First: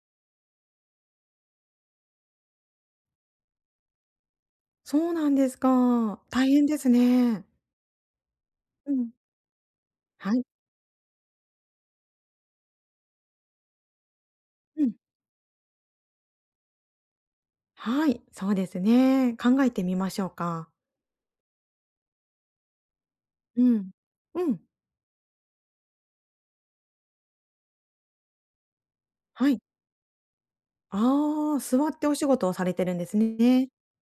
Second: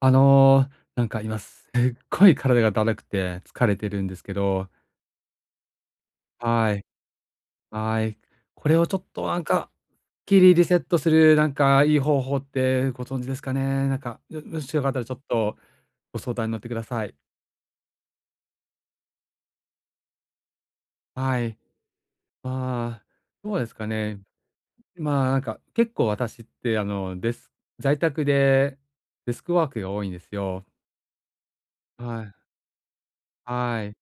なんか今すっごい体がだるくて疲れてるんですけど、そうなんですか。大変はでい、すね。はい。これをうちょっん。となんか、すはきい。りリリセットするなんかいい方法ってご存知ですかね？なんか、よもしようかん。ったらちょっとご相談に乗ってください。はい、そうですね。考えてみましょうか。はい。まあ、どううですかん。ね。うん。まあ、なんか結構私って在宅でデスはクい。ワークが多いんですよ。ああ、座っておは仕い、事をされてるんですね。はい。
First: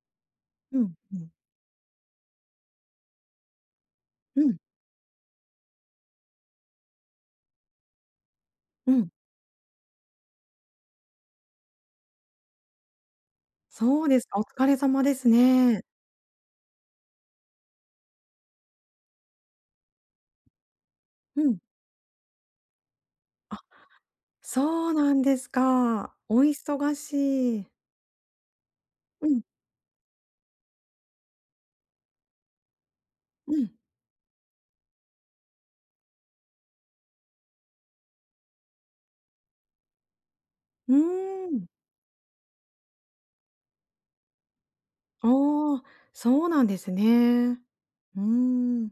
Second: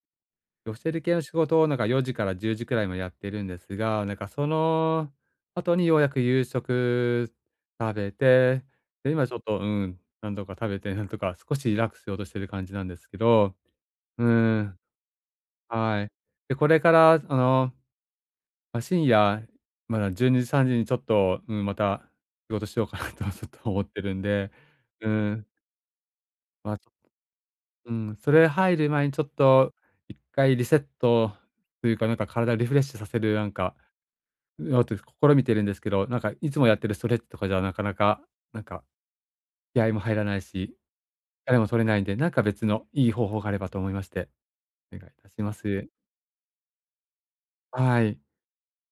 教うん、える系うのん。仕事をなんか4時から10時くらいまでやってるんですが、なんかうそん、の後にようやく夕食食べて、うん。で、今ちょっと、うん、なんとか食べて、なんとか少しリラックスしようとしてる感じなんですけど、そうでうすーか、お疲れん、様ですね。はい。で、これから、まあ、深夜、まだ12時、3時にちょっうと、うん。ん、また仕事しようかな とちょっと思ってるんで、そううなんーでん、すか。おまあ、忙しい。うん、それ入る前にちょうっん、と一回リセットというか、なんか体をリフレッシュさせるなんうん。かやって、試みてるんですけど、なんかいつもやってるストレッチとかじゃなかなか、なんか気合も入らないし、うー疲れん。も取れないんで、なんか別のいい方法があればと思いまして、お願いいたしまああ、す。そうなんですね。はうい。ーん。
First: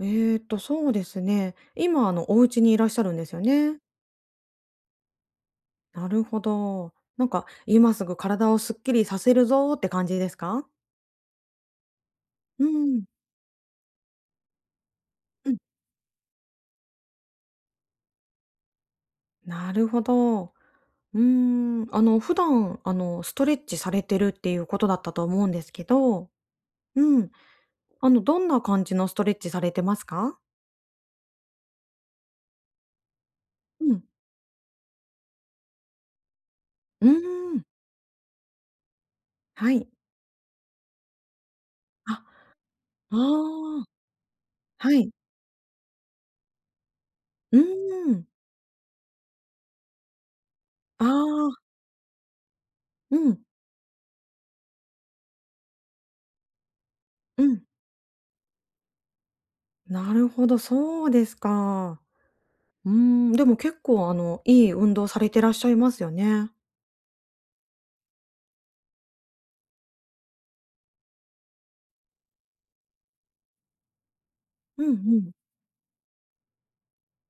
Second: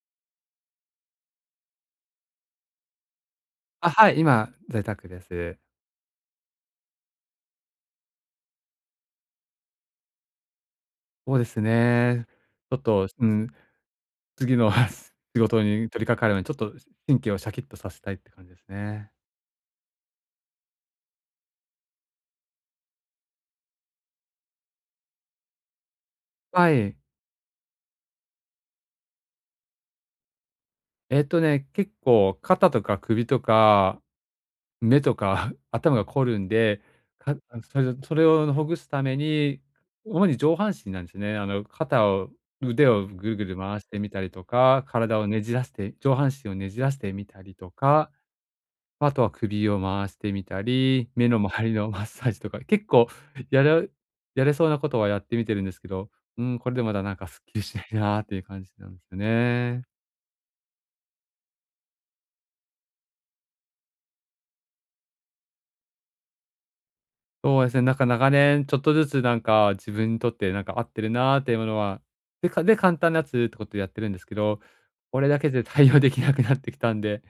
そうですね。今、お家にいらっしゃるんですよね。あ、はい、今在宅です。なるほど。なんか、今すぐ体をすっきりさせるぞーって感じですか？そうですね。うちょっん、と、うん、次の 仕うん。事に取り掛かるのに、ちょっと神経をシャキッとさせたいって感じですね。なるほど。うーん、普段、ストレッチされてるっていうことだったと思うんですけど、はい。うん、どんな感じのストレッチされてますか？えっとね、結構肩とか首とうかん。目とか 頭が凝るんで、うーん、それをほぐすために、はい。主に上半身なんですね。あ、腕をあぐるぐる回あ、してみたりとか、はい。体をねじらして、上半身をねじらしてみたりうーとか、ん。あとは首を回してみたあり、目のあ、周りのマッサージとか、結構うん、やれやれそうなことはやってみてるんですけど、うーん、これでまだなんかすうっきりん。しないなーっていう感じなんですよね。なるほど、そうですか。うーん、でも結構いい運動されてらっしゃいますよね。そうですね、なんか長年ちょっとずつなんか自分にとってなんか合ってるなーっていうものは、で、簡単なやつってことでやってるんですけど、うんうこれん。だけで対応できなくなってきたんで、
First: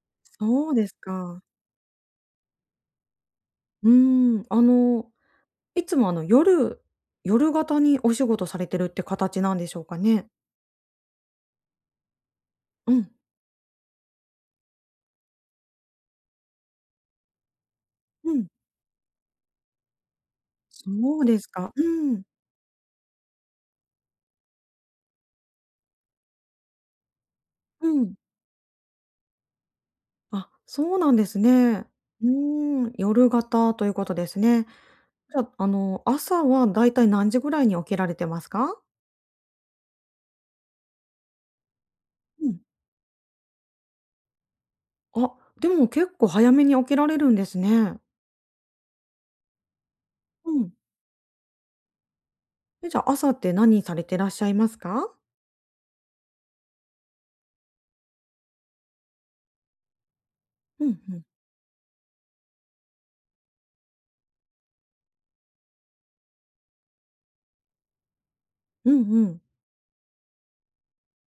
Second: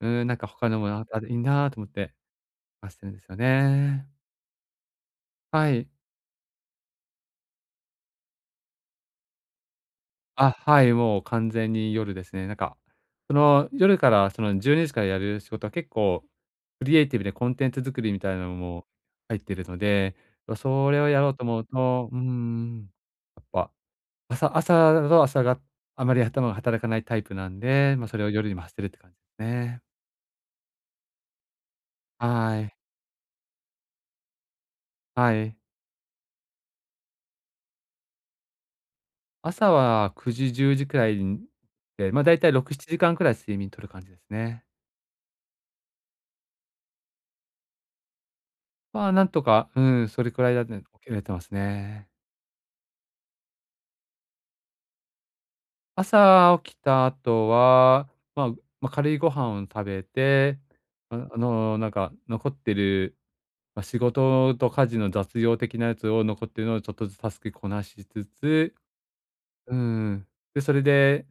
うーん、なんか他そうのでもすあったらいいか。なーと思って話してるんですようね。ーん、はいい。つも夜型にお仕事されてるって形なんでしょうかね？あ、はい、もう完全に夜ですね。なんか、うん。その夜からその12時からやる仕事は結構クリエイティブでコンテンツ作りみうたいなん。のも入ってるので、それをそやうろうでとす思うか。うと、うーん。ん、やっぱ朝だと朝があまり頭が働かないタイプなんうで、ま、ん。それを夜に回してるって感じですね。あ、そうなんですね。うはい。ーん、夜型ということですね。はじゃ、い。朝はだいたい何時ぐらいに起きられてますか？朝は9時、10時くらいに、で、ま、だいうたいん。6、7時間くらい睡眠とる感じですね。あ、でも結構早めに起きられるんですね。まあ、なんとか、うん、それくうらいだん。ね、起きれてますね。え、じゃあ、朝って何されてらっしゃいますか？朝起きた後は、まあ、ま、軽いご飯を食べて、うんうん。なんか残ってる、ま、仕事と家事の雑用的なやつを残ってるのをちょっとずつタスクこなしつつ、うんうん。うん。で、それで、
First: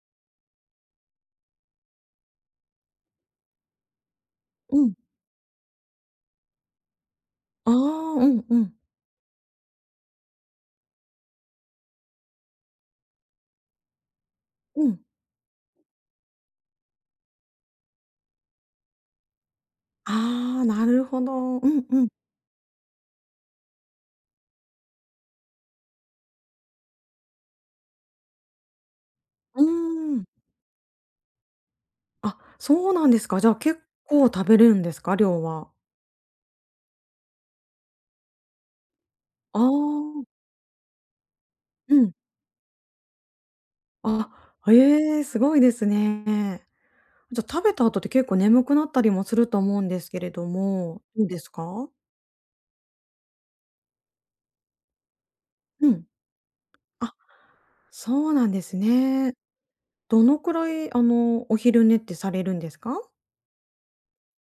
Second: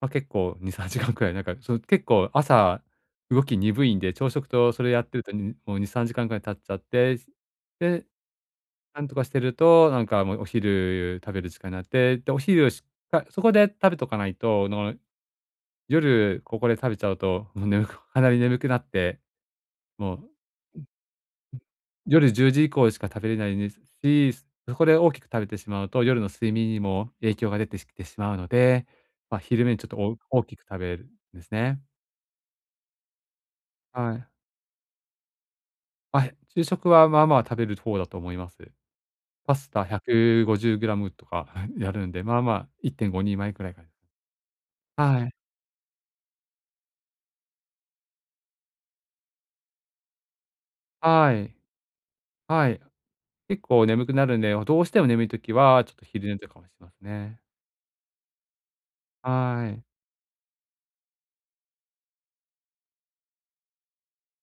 まあ、結構2、3時間くらい、なんか、その、結構朝動き鈍いんで、朝食とうそれん。やってると、にもう2、3時間くらい経っちゃって、ああ、で、うんうん。なんとかしてると、なんかもうお昼食べる時間になって、で、お昼をしっかそこで食べとかないと、うの、ん。夜ここで食べちゃうと、もうかなり眠くなって、もうああ、なるほど。うんうん。夜10時以降しか食べれないですし、そこで大きく食べてしまうと、夜の睡眠にも影響が出てきてしまうので、まあ、う昼間にちょっとーん。お大きく食べるんですね。あ、そうなんですか。じゃあ、結は構い。食べれるんですか？量は。まあ、昼食はまあまあ食べる方だと思います。パああ、スタ1 5 0ムとか やうるん。んで、まあまあ1.5人前くらいかな。あ、ええ、はい、すごいですね。じゃ、食べた後って結構眠くなったりもすると思うんですけれども、いいはですい、か？はい。結構眠くなるんで、どうしても眠い時は、うちょっん。と昼寝とかもしますあ、ね。そうなんですね。はい。どのくらい、お昼寝ってされるんですか？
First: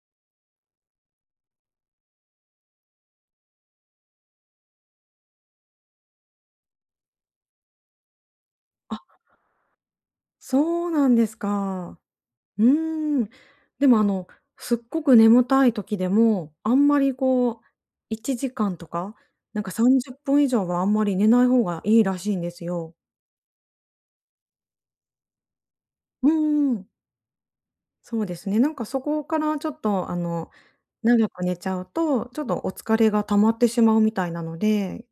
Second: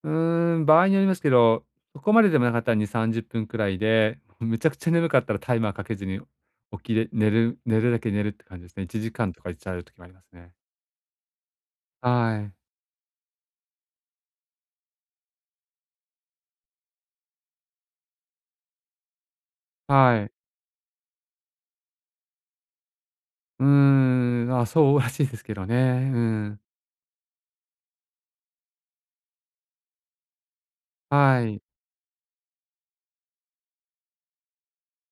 うーん、場合によりますけど、そこまででもなかったら2、30分くらいで、めちゃくちゃ眠かったらタイマーかけずに起きれ寝るだけ寝るって感じですね。1時間とかいっちゃう時もありますね。そうなんですか。はい。うーん。でも、すっごく眠たい時でも、あんまりこう、1時間とか、なんか30はい。分以上はあんまり寝ない方がいいらしいんですよ。うーん、あ、そうらしいですけどね。ううん。んうん。そうですね。なんかそこからちょっと、長はく寝い。ちゃうと、ちょっとお疲れが溜まってしまうみたいなので、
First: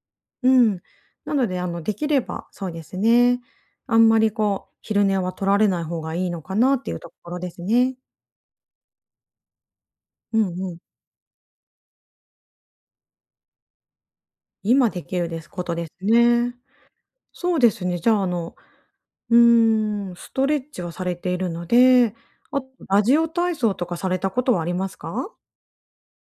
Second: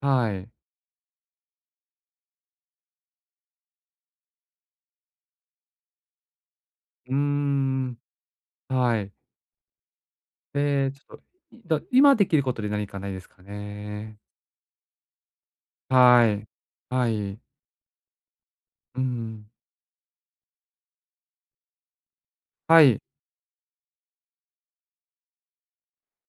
はうい。ん。なので、できれば、そうですね。あんまりこう、昼寝は取られない方がいいのかなっていううとーころですね。ん、はい。うんうん。で、ちょっと、今できることで何かないですかね。今できるですことですはい。ね。はい。そうですね、じゃあ、うん。ストレッチはされているので、あとはい。ラジオ体操とかされたことはありますか？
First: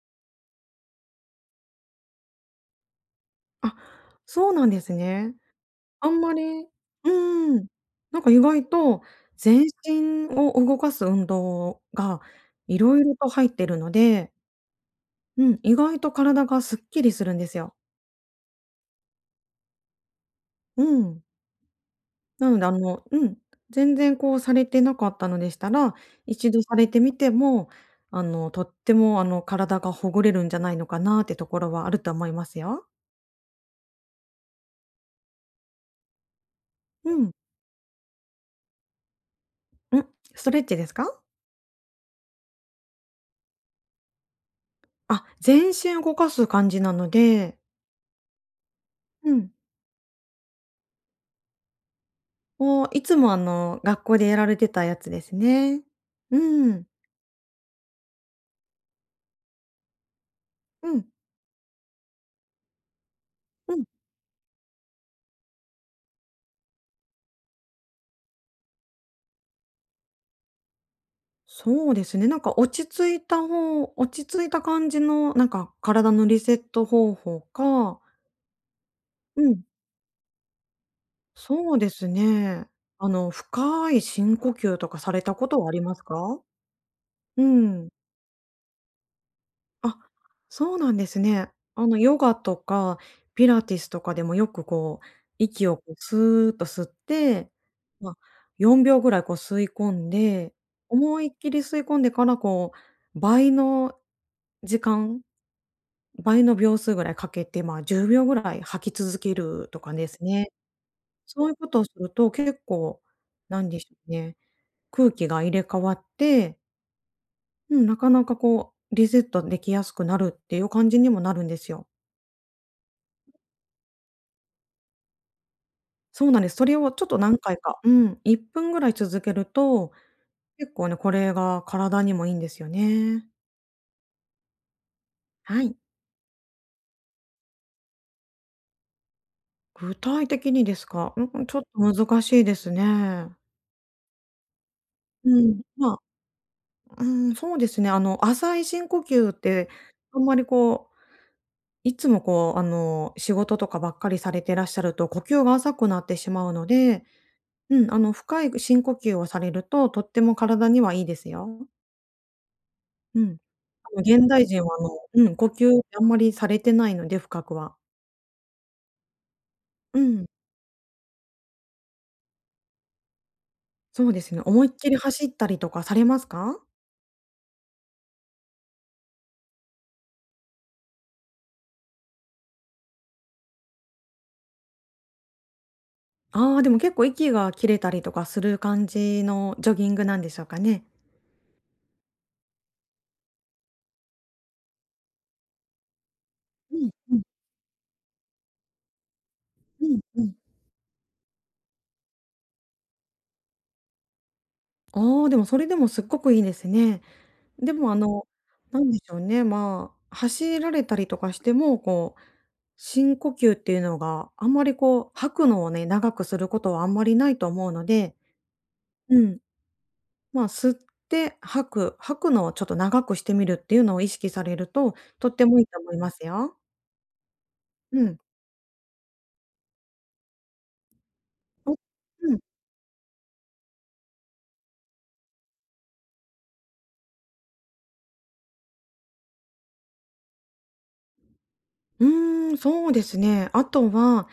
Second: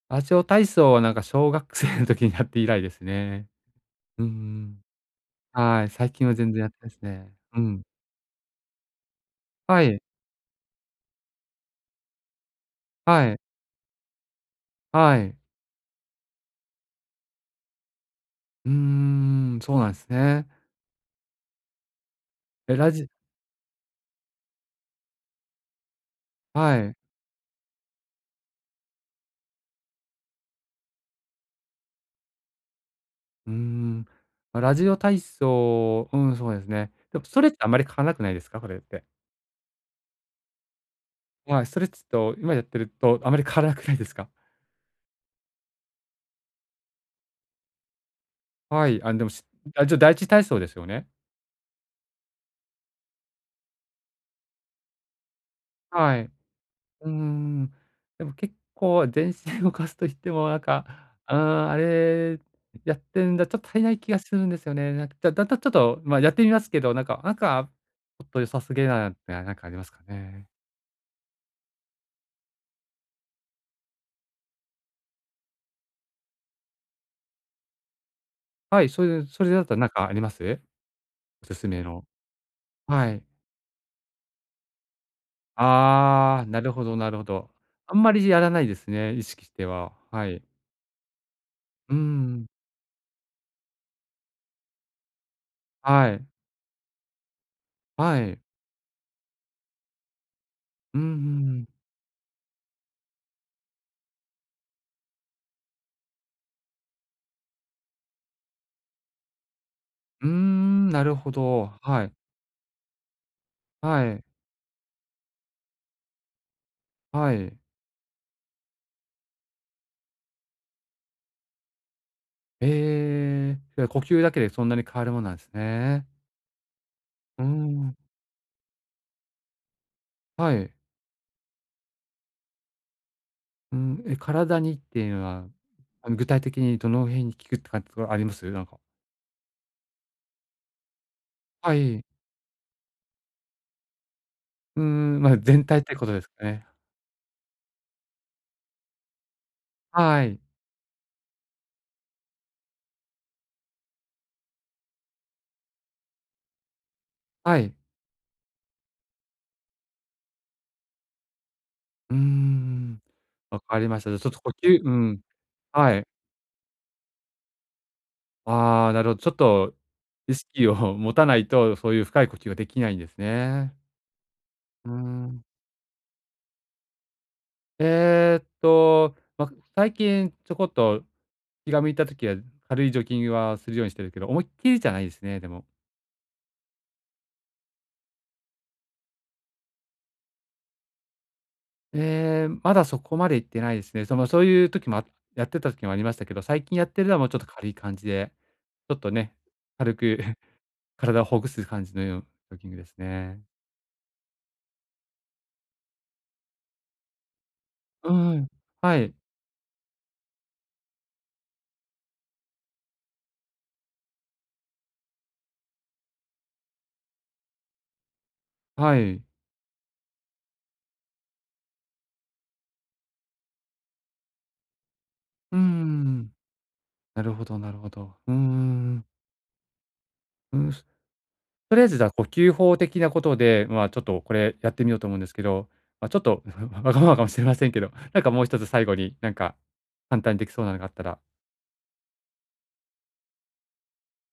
ラジオ体操はなんか小学生の時にやって以来ですね。あ、うんうそうなんでん。すね。はい、あ最ん近まはり全然やってないですね。ーうん、ん。なんか意外と全はい、身を動かす運動がいろいろはとい、入ってるので、はい。うん、意外と体がすっきりするんですよ。うーん、そうなんですね。うん。なので、え、ラジ全然こうされてなかったのでしたら、一度さはれい。てみても、とっても体がほぐれるんじゃないのかなってところはあると思いますよ。うーん。まあラジオ体操、うん、そうですね。うでもん。ストレッチあまり変わらなくないですか？これって。うん、ストレッチですか？はい、ストレッチと今やってるとあまり変わらなくないですか？あ、全身動かす感じなので、はい、あ、でも、うしん、あ、じゃ、第一体操ですよね？もういつも学校でやられてたやつですね。はい。うん。うーん。でも結構全身動かすと言っても、なんか、うん。うーん、やってんだ、ちょっとう足りん。ない気がするんですよね。なんか、だんだんちょっと、まあ、やってみますけど、ちょっと良さすぎなってなんかありますかね？そうですね、なんか落ち着いた感じの、なんか体のリセット方法か。はい、それうそれん。だったらなんかあります？おすすそうめでの。すね。はい。深い深呼吸とかされたことはありますか？ああ、なるほどなるほうど。ん。あんまりやらないですね、意識しては。あ、はい。そうなんですね。うーヨガん。とかピラティスとかでもよくこう、息をこうはスい。ーッと吸って、まあ、はい。4秒ぐらいこう吸い込んで、うんうんう思いっきりん。吸い込んでからこう、倍の時間、倍の秒数ぐらいかけて、まあ、10秒ぐらい吐き続けるとかですうーね。ん、なるほそういうこど。とをすはるい。と結構、なんでしょうはい。ね、空気が入れ替わって、はい。うん、なかなかこうリセットできやすくなるっていう感じにもなるんですよ。ええ、じゃあ呼吸だけでそんなに変わるものなんですね。そうなんです。それをちょっと何うー回か、うん、ん、1分ぐらい続けると、は結い。構ね、これが体にもいいんですよね。うん、え、体にっていうのは、はい。あの、具体的にどの辺に効くって感じとかあります？なんか。具体的にですか？うん、ちょっとはい。難しいですね。うーん、ま、うん、全体っまてあ、ことですかね。うん、そうですね、浅い深呼吸って、あんはまい、りこう、いつもこう、仕事とかばっかりされてらっしゃると、呼吸が浅くなってしまうので、はい。うん、深い深呼吸をされると、とっても体にはいいですよ。うーん、うん。わかりました。じゃ、ち現ょっと代呼人は、吸、うん、呼吸はあんい。まりされてないので、深くは。ああ、なるほど。ちょっとうん、意識を持たないと、そういう深い呼吸ができないんですね。そうですね。思いっきうーり走っん。たりとかされますか？えっとま、最近ちょこっと気が向いた時は軽いジョギングはするようにしてるけど、思いっきりじゃないですね、でも。ああー、でも結構息が切れたりとかする感じのジョギングなんでしょうかね？えーまだそこまで行ってないですね。その、そういう時もやってた時もありましたけど、最う近やっんてるのうはんもうちょっと軽い感じで、ちょっとね、う軽んく うん。体をほぐす感じのようなジョギングですね。ああ、でもそれでもすっごくいいですね。でも、うん。なんはでしい、ょうね、まあ、走られたりとかしても、こう深呼吸っていうのが、あんまりこう、吐くのをね、長くすることはあんまりないと思うので、はうい。ん、まあ、吸って吐く、吐くのをちょっと長くしてみるっていうのを意識されると、とってうもんいいと思いますん、よ。なるほどなるほうど。ん。うんうんうん。おとりあえずじゃあ、呼うん。吸法的なことで、まあ、ちょっとこれやってみようと思うんですけど、まあ、ちょっと わがままかもしれませんけど、なんかもう一つ最後になんか、簡単にできそうなのがあったら。うーん、そうですね。あとは、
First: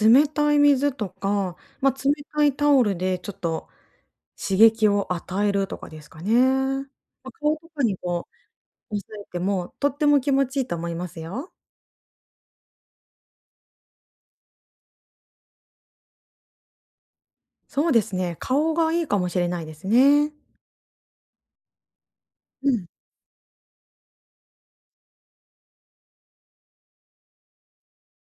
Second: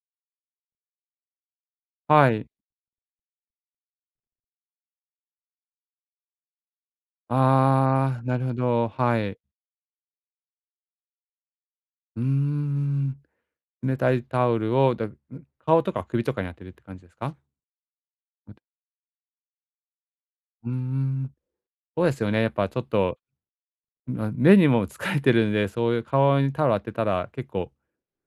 冷たい水とか、まあ、冷はたい。いタオルでちょっと刺激を与えるとかですかね。まあ、顔とかにああ、こなるほど、う、押さはえい。ても、とっても気持ちいいと思いますよ。うーん。冷たいタオルを、顔とか首とかに当てるって感じですか？そうですね。顔がいいかもしれないですね。うーん、そうですよね、やっぱうちょっん。と、ま、目にも疲れてるんで、そういう顔にタオル当てたら、結構、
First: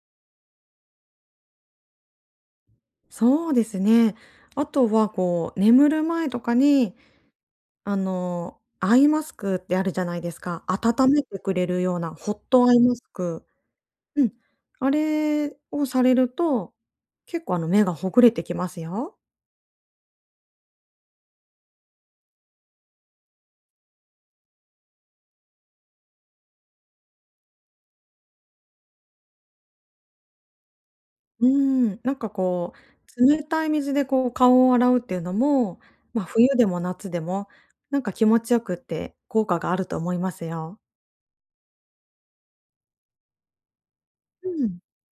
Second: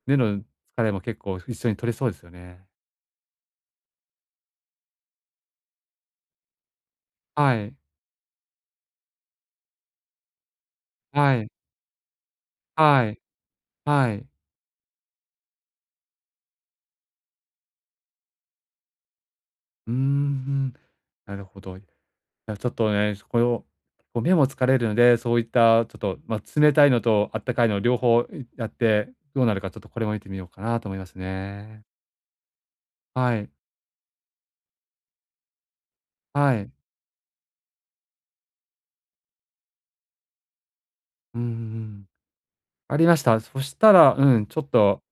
目の疲れも結構一緒に取れそうですよね。そうですね。あとはこう、眠る前とかに、はい、アイマスクってあるじゃないですか。温めはてい、くれるようなホットアイマスはい。ク。はうい。ん。あれをされると、結構目がほぐれてきますよ。うーん、なるほど。いや、ちょっとね、この、こう目も疲れるので、そういったちょっと、まあ、冷たいのとあったかいの両方いやって、どうなるかちょっとこれも見てみようかなと思いますうね。ん。なんかこう、は冷い、たい水でこう顔を洗うっていうのも、まあ、冬はでい。も夏でも、なんか気持ちよくって効果があると思いますよ。うんうん。ありました。そしたら、うん、うちょっん。と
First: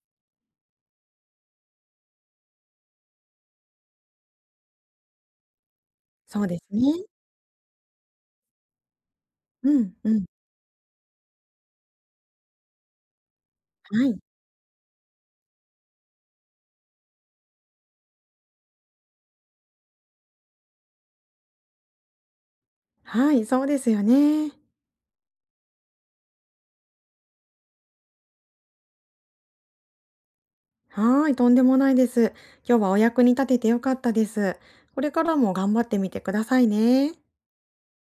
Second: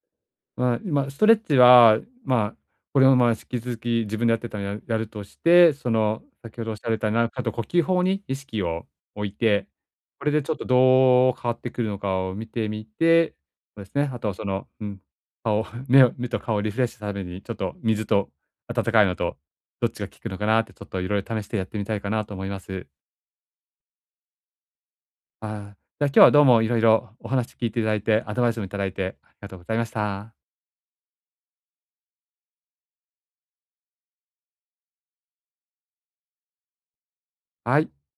まあ、今ストレッチは、まあ、これを、まあ、引き続き自分でやってたのや、やるとして、その、そう先ですほどおっしゃられね。たような、あと呼吸法に意識を置いて、うんうん。これでちょっとどう変わってくるのかを見てみて、そうですはね、あい。とはその、うん、目と顔をリフレッシュするために、ちょっと水と温かいのと、どっちが効くのかなってちょっといろいろ試してやってみたいかなと思います。はい、そうですよね。あじゃあ今日はどうもいろいろお話聞いていただいて、アドバイスもいただいてありがとうございました。はい、とんでもないです。今日はお役に立てて良かったです。これからも頑張ってみてくださいね。はい。